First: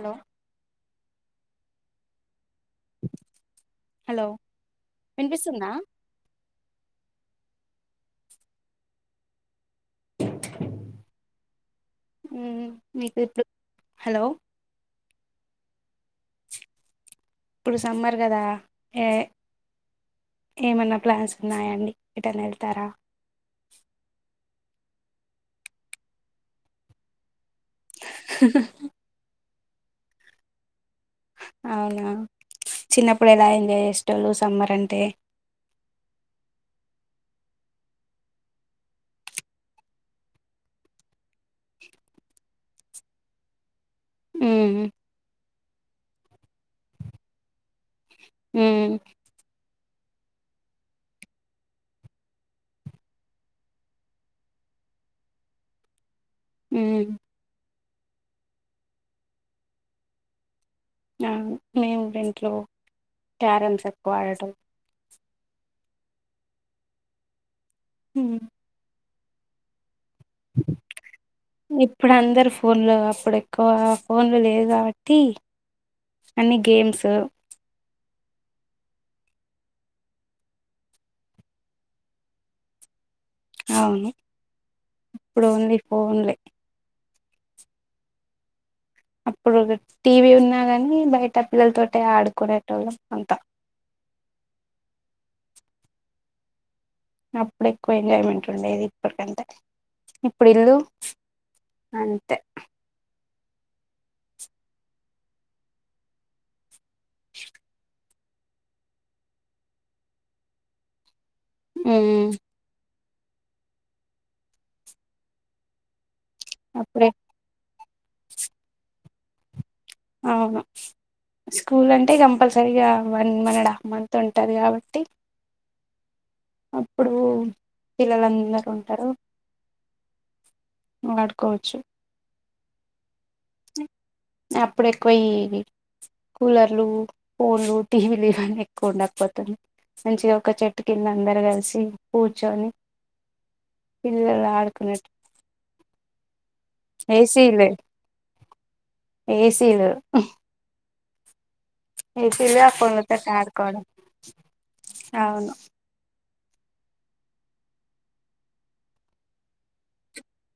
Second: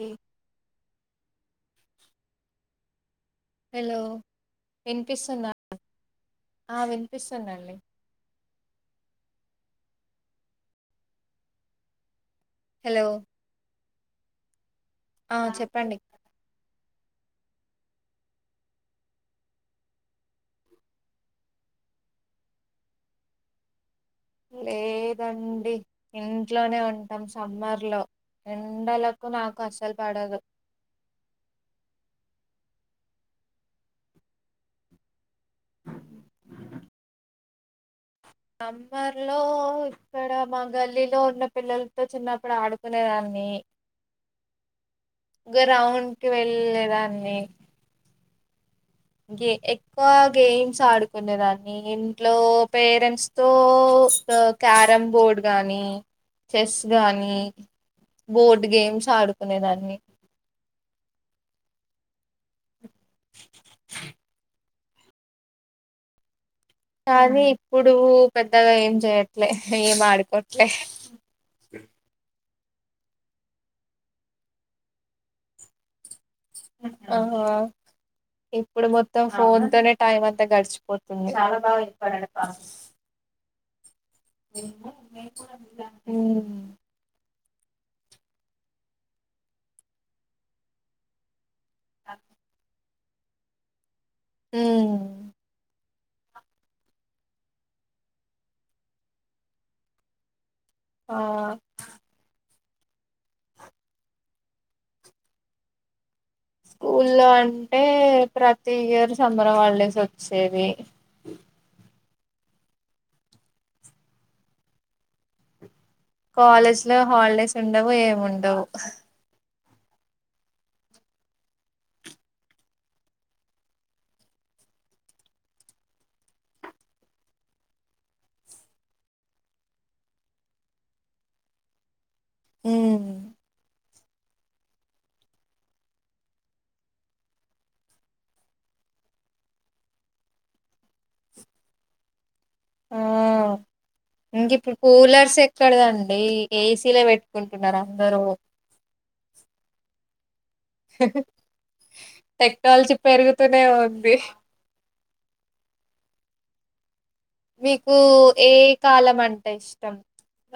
ఏ hello వినిపిస్తున్నా వినిపిస్తుందా ఆ విని స్తుందండి హ్మ్ హలో మీకు ఇప్పుడ్ హలో ఆ చెప్పండి ఇప్పుడు సమ్మర్ కదా ఏ ఏమన్నా ప్లాన్స్ ఉన్నాయండి ఎటన్న ఎళ్తారా లేదండి ఇంట్లోనే ఉంటాం సమ్మర్ లో ఎండలకు నాక్ అసలు పడదు. అవునా చిన్నప్పుడు ఎలా ఎంజాయ్ చేసేటోల్లు సమ్మర్ అంటే సమ్మార్లో ఇక్కడ మా గల్లీలో ఉన్న పిల్లలతో చిన్నప్పుడు ఆడుకునేదాన్ని ఉమ్ గ్రౌండ్ డ్ కి వెల్లేదాన్ని ఉమ్ గె ఎక్ క్కువ గేమ్స్ ఆడుకునే దాన్ని ఇంట్లో పేరెంట్స్ తో క్యారంబోర్డ్ గానీ చెస్ ఉమ్ గాని బోర్డు గేమ్స్ ఆడుకునేదాన్ని ఆ మిమెంట్లో క్యారంస్ ఎక్కువ ఆడేటోల్లం కాని ఇప్ ఇప్పుడు మ్మ్. పెద్దగా ఏం చేయ్యట్ లే ఏమ్ ఆడుక్ ఇప్పుడు అందరు ఫోన్ ఫోన్లు అప్పుడు ఎక్కువ ఫోన్లు లేదు కాబట్టి అన్ని గేమ్స్ ఆ ఇప్పుడు మొత్తం ఫోన్ తోనే టైం అంతా గడిచిపోతుంది. అవును ఇప్పుడు ఓన్లీ ఫోన్లే ఉహ్మ్ అప్పుడు ఒక టీవీ ఉన్నా గాని బయట పిల్లతోటే ఆడుకునేటోల్లం. అంతా ఉహ్మ్ అప్పుడు ఎక్కువ ఎంజాయ్మెంట్ ఉండేది. ఇప్పడికంటే. ఇప్పుడు ఇల్లు ఆ అంతే స్కూల్లో అంటే ప్రతి ఇయర్ సమ్మర్ హాల్డేస్ వచ్చేవి ఉహ్ కాలేజ్ లో అప్పుడే హాలిడేస్ ఉండవు ఏముండవు అవును స్కూల్ అంటే కంపల్సరిీగా వన్ మాండ్ మంత్ ఉంటుంది కాబట్టి. అప్పుడు పిల్లలుందరూ ఉంటారు ఆడుకోవచ్చు. ఉహ్మ్ అప్పుడు ఎక్కువ ఈవి కూలర్లు, ఫోన్లు, టీవీలు ఇవన్నీ ఎక్కువ ఉండకపోతుంద్. మంచిగా ఒక చెట్టు కింద అందరు కలిసి కు ఆహ్ ఇంకిప్పుడు ఆడుకునేట్టు కూలర్స్ ఎక్కడదండి ఏసి సీల్ ఏసీలు పెట్టుకుంటున్నారు అందరూ. ఆహ్ వో ఏసిలే ఆ పోన్లతో పెరుగుతూనే ఆడుకోడం ఉంది అవును. మీకు ఏ కాలం అంటే ఇష్టం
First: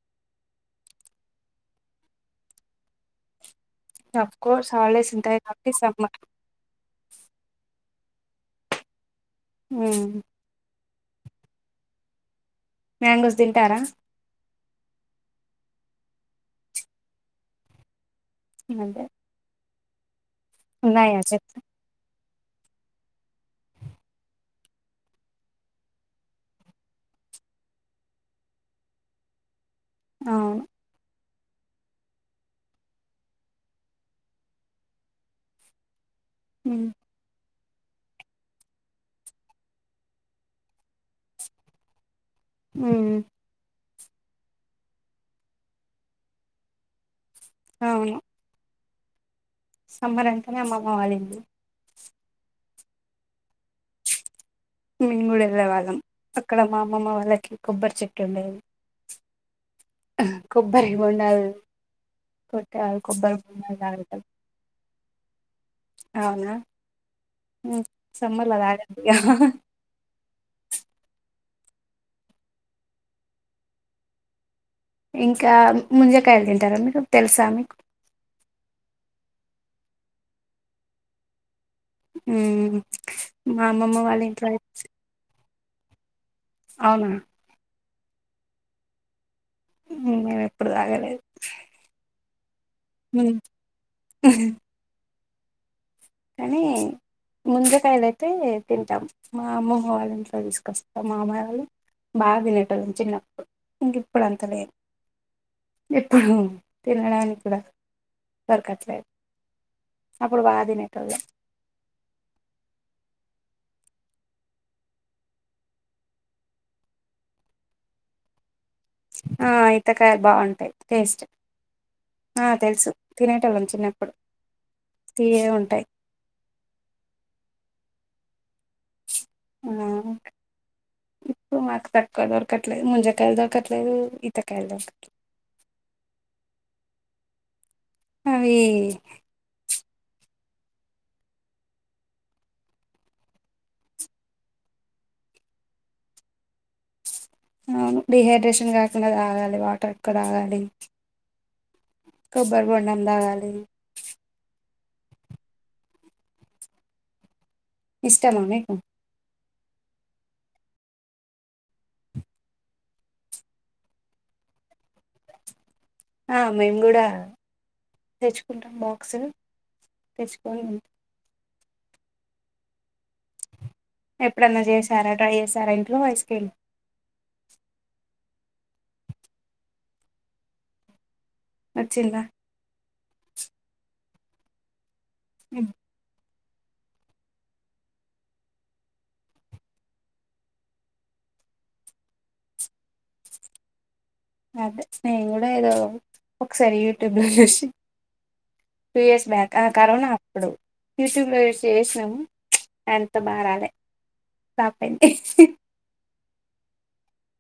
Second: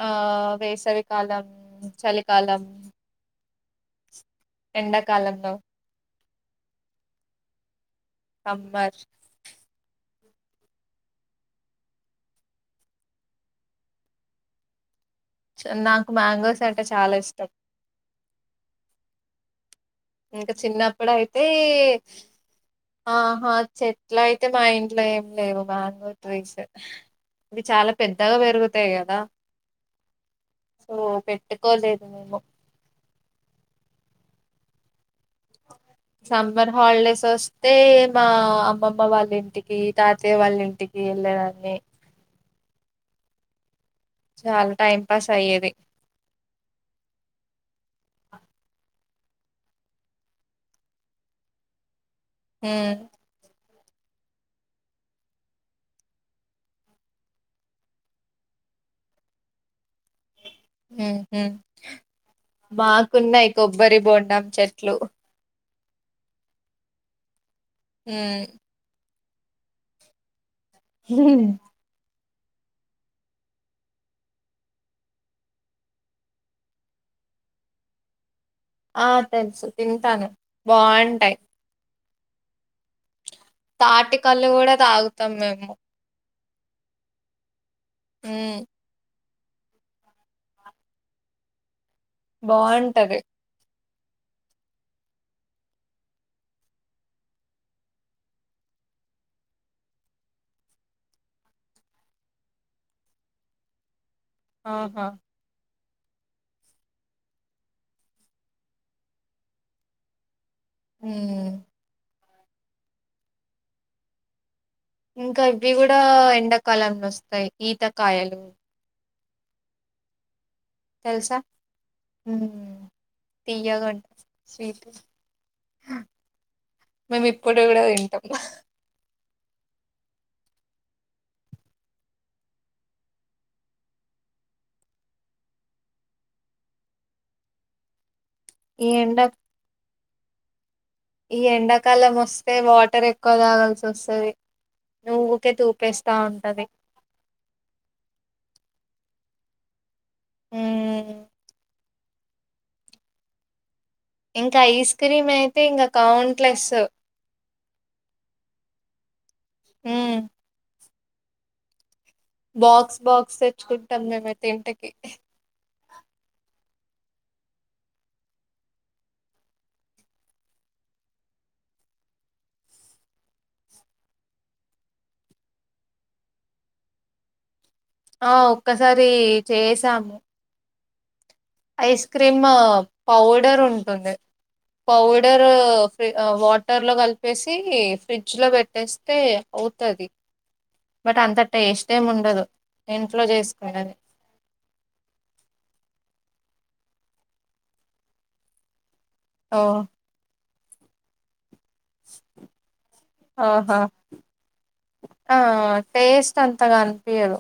ఆహ్ వేసవికాలం, చలికాలం. ఆహ్ అఫ్ కోర్స్ హాలిడేస్ ఉంటాయి కాబట్టి సమ్మర్ సమ్మర్ ఉహ్ మ్యాంగోస్ తింటారా. నాకు మ్యాంగోస్ అంటే చాలా ఇష్టం. ఏమంతే ఇంకా చిన్నప్పుడు అయితే ఆహా చెట్ల అయితే మా ఇంట్లో ఏం లేవు మ్యాంగో ట్రీస్ ఇవి చాలా పెద్దగా పెరుగుతాయి కదా అవును ఓ పె పెట్టుకోలేదు మేము సమ్మర్ ఉమ్ హాలిడేస్ అ అయిే మా అమ్మమ్మ వాళ్ళింటికి తాతయ్య వాళ్ళ ఇంటికి వెళ్ళేదాన్ని ఆ చాలా టైం పాస్ అయ్యేది అవును సమ్మర్ అంతనే అమ్మకోవాలింది హ మేము కూడా వెళ్ళే వాళ్ళం అక్కడ మా అమ్మమ్మ వాళ్ళకి కొబ్బరి చెట్టు ఉండేది కొబ్బరి బొండాలు కొట్టేవాళ్ళు కొబ్బరి మాకున్నాయి బొండాలు కొబ్బరి తాగుతాం బోండాం చెట్లు అవునా ఉమ్ సంమ్బర్ అద వో ఇంకా ముంజకాయలు తింటారా మీకు తెలుసా మీకు ఆ తెలుసు తింటాను బాగుంటాయి ఉ తాటికల్లుు కూడా తాగుతాం మేము అవునా ఉ మేము ఎప్పుడు తాగలేదు బాగుంటది ఆ కానీ ముందకాయలుయితే తింటాం మా అమ్మమ్మ వాళ్ళ ఇంట్లో తీసుకొస్తాం మా అమ్మాయి వాళ్ళు బాగా తినేట వాళ్ళం చిన్నప్పుడు ఇంక ఆహా ఎప్పుడు తినడానికి కూడా దొరకట్లేదు ప్పుడు బా తినేటోళ్లం హ్మ్ ఇంకా ఇవి కూడా ఎండాకాలంలో వస్తాయి ఈతకాయలు ఆ ఇయితకాయలు బాగుంటు టేస్ట్ తెలుసా ఆ హ్మ్ తెలుసు తినేటోళ్లం తీయగా చిన్నప్పుడు ఉంటాయి స్వీట్ తీయగా ఉంటాయి మేము ఇప్పుడు కూడా తింటా ఆ ఆ ఇప్పుడు మాకు తక్కువ దొరకట్లేదు ముంజకాయలు దొరకట్లేదు ఇతకాయలు దొరకట్లేదు ఏండా ఈ ఎండాకాలం వస్తే వాటర్ ఎక్కువ తాగాల్సి వస్తుంది నువ్వుకే తూపేస్తా ఉంటది అవును డిహైడ్రేషన్ కాకుండా తాగాలి వాటర్ క్కడ గడి హ్మ్ కొబ్బరి బొండం దాగాలి ఇంకా ఐస్ క్రీమ్ అయితే ఇంగ కౌంట్లెస్ ఇష్టమ్ మీకు ఆ బాక్స్ బాక్స్ తెచ్చుకుంటు మేమైతే ఇంటికి ఆ మేము కూడా తెచ్చుకుంటాం బాక్స్ ని తెచ్చుకొని ఎప్పుడన్నా చేశార ట్రై చేశార ఇంట్లో ఐస్ క్రీమ్ ఆ ఒక్కసారి చేసాము ఐస్ నచ్చిందా క్రీమ్ పౌడర్ ఉంటుంది పౌడర్ ఫ్రి వాట్ వాటర్ లో కలిపేసి ఫ్రిడ్జ్ లో పెట్టేస్తే అవుతది బట్ అంత టేస్ట్ ఏమి ఉండదు ఇంట్లో చేసుకునేది అదే నేను కూడా ఏదో ఒకసారి యూట్యూబ్ లో చూసి టూ ఇయర్స్ బ్యాక్ ఓ ఆ కరోన టుడు యూట్యూబ్ లో ఎసి ఆహా ఫ్లాప్ అయింది ఆ టేస్ట్ అంతగ అనిపియ్యదు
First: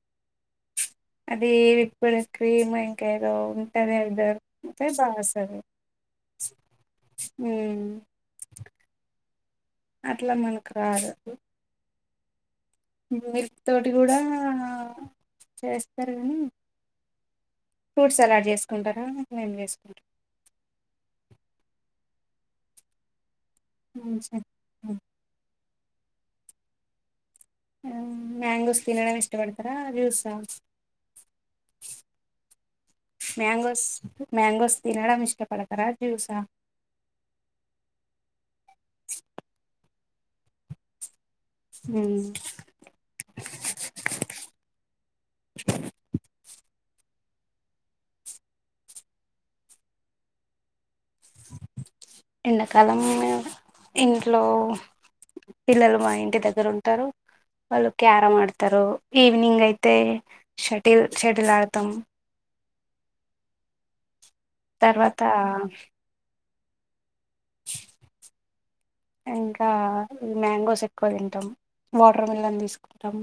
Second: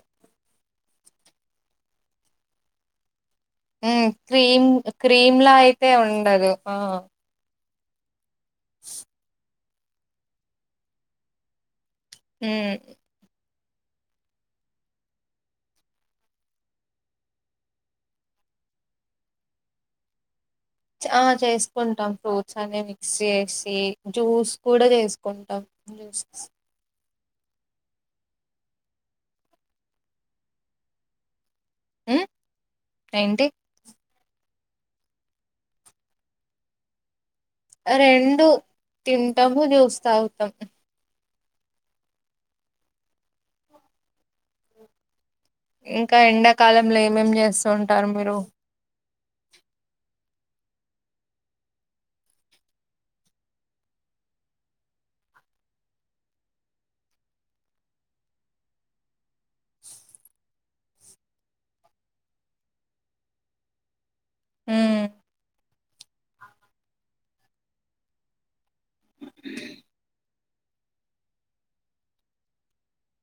అది ఇప్పుడు క్రీమ్ ఇంక ఏ ఉమ్ క్రీమ్ క్రీమ్లా వస్తది అయితే ఉండదు ఆ స్ అట్ల మనక్ రాదు హుమ్ మిల్క్ తోటి కూడా చేస్తారు కానీ ఫ్రూట్ సలాడ్ చేసుకుంటరా మేము చేసుకుంటాము తోచనే మిక్సి జ్యూస్ కూడ మంచి చేసుకుంటం హిందూస్ ఆ మ్యాంగోస్ తినడం ఇష్టపడతరా జ్యూసా ఉమ్ ఏంటి మ్యాంగోస్ మ్యాంగోస్ తినడం ఇష్టపడతరా జ్యూసా రెండు తింటము జూస్ తాగుతాం హూ ఇంక ఎండ కాలంలో ఏమేమ్ చేస్తూ ఉంటారు మీరు ఎండాకాలం ఇంట్లో పిల్లలు మా ఇంటి దగ్గర ఉంటరు వాళ్ళు క్యారంమ్ ఆడతారు ఈవినింగ్ అయితే షటిల్ షటిల్ ఆడతాం ఉమ్ తర్వతా ఇంకా ఈ మ్యాంగోస్ ఎక్కువ తింటం వాటర్ మిలన్ తీసుకుంటాం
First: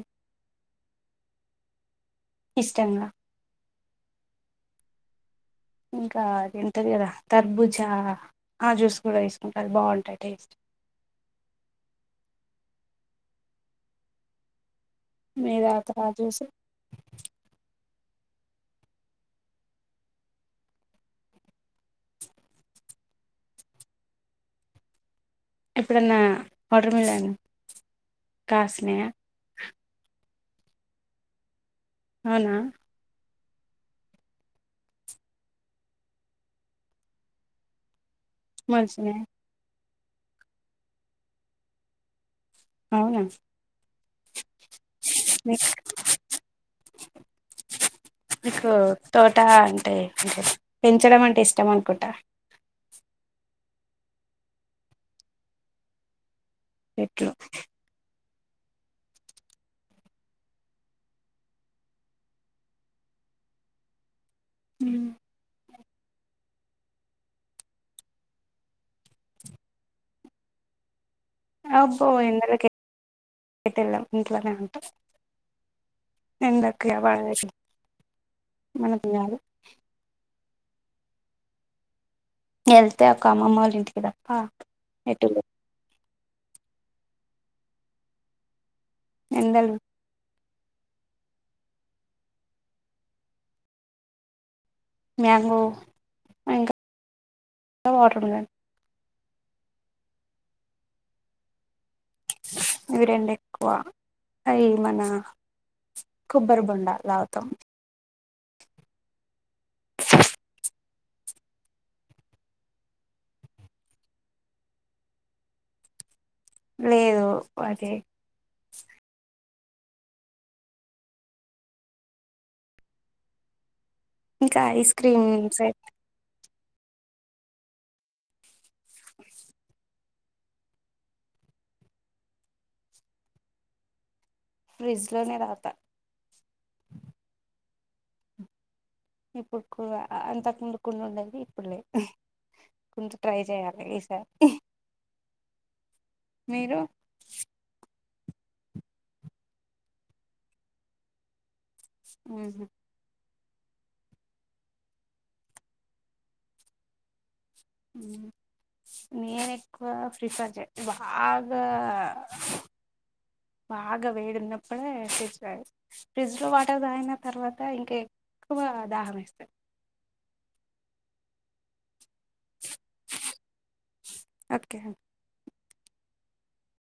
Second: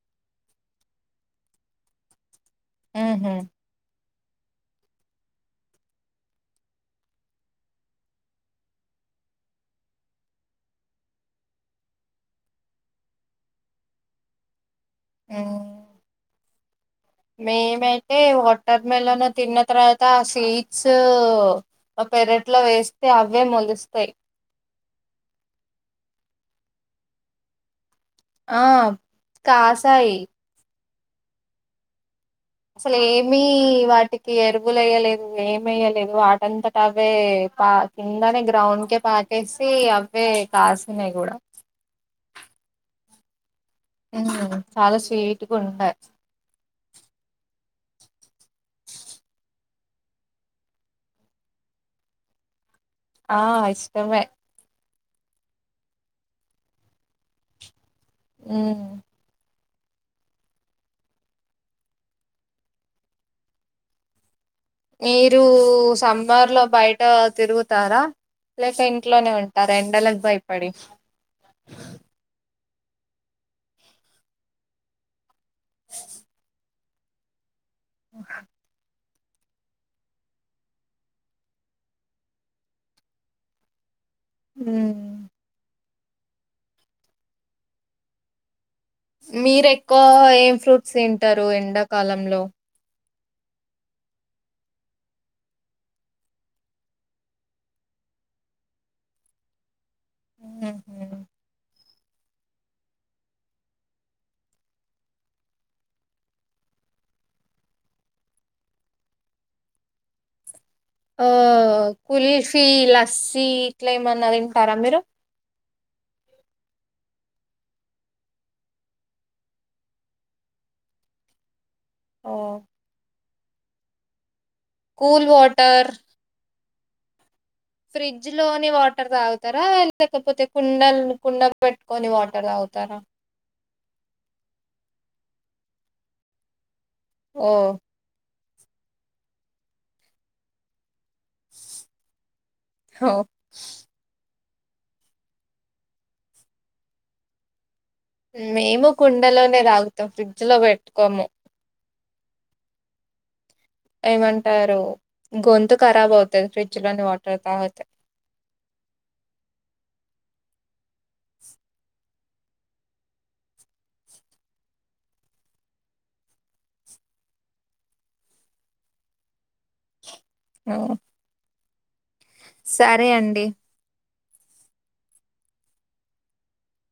ఇష్టంగా ఉహు ఇంకా అదేంటది అదిేంటారు కదా తర్బుజా ఆ జ్యూస్ కూడా నేసుకుంటారు బాగుంటాయి టేస్ట్ మీతాగుతరా జ్యూస్ మేమైతే వాటర్ మెలన్ తిన్న తర్వాత సీడ్స్, మా పెరట్లో వేస్తే అవే మొలుస్తయ్. ఎప్పుడన్నా వాటర్ మిలన్ ఆ కాసినయా కాసాయి అవునా మ్మీ వాటికి ఎరువులు ఎయ్యలేదు ఏమియ్యలేదు వాటంతటవే పా కిందనే గ్రౌండ్ కే మొలిచినయా పాకేసి అవ్ వే కాసిన్నాయ్ కూడా అవునా హ్మ్ చాలా స్వీట్గా మీ ఉండయ్ మీకు తోట అంటే పెంచడం అంటే ఇష్టం అనుకుంటా ఆ ఇష్టమే ఏట్లు హ్మ్మ్ మ్మ్. మీరు సమ్మర్ లో బయట తిరుగుతారా లేక ఇంట్లోనే ఉంటారా, ఎండలకు భయపడి అబ్బో ఎండలకి ఎటెళ్ళం ఇంట్లోనే ఉంటం ఎండక్ ఖిల బాగా రాసిన్ ఆహ్ తినాలి వెళ్తే ఒక్క అమ్మమ్మ వాళ్ళ ఇంటికి రా ఆ హ్మ్ ఎటుళ్ళు మీరు ఎండలు ఎక్కువగా ఏం ఫ్రూట్స్ తింటారు ఎండాకాలంలో మ్యాంగో ఆ ఇంకా ఆ వాటర్ మిలన్ హ్మ్ హు ఇవి రెండు ఎక్కువ అవి మన కొబ్బరి బొండా లాగ్తం ఓ కుల్ఫీ లస్ లేదు అదే ఓ ఇంకా ice cream cool set water fridge లోని వాటర్ తాగుతారా లేకపోతే, కుండల్ కుండలు పెట్టుకొని, వాటర్ తాగుతారా ఫ్రిజలోనే తాగుతా ఓ ఇప్పుడు కూడ అంతక్ముందు కుండ [unintelligible] ఇప్పుడు లే ఓ. ఇంకా ట్రై చేయాలి ఈసారి మీరు మేము కుండలోనే తాగుతాం ఫ్రిడ్జ్ లో పెట్టుకోము. హుహ్ ఏమంటారు గొంతు కరాబ్ అవుతది ఫ్రిడ్జ్ లోని వా హ్ నేను ఎక్కువ ఫ్రీఫర్ బాగా బాగా వేడిన్నప్పుడే [inaudible] ఫ్రిడ్జ్ లో వాటర్ తాగిన తర్వాత ఇంకా ఎక్కువ దాహం ఏస్తది. ఓ సరే అండి. ఓకే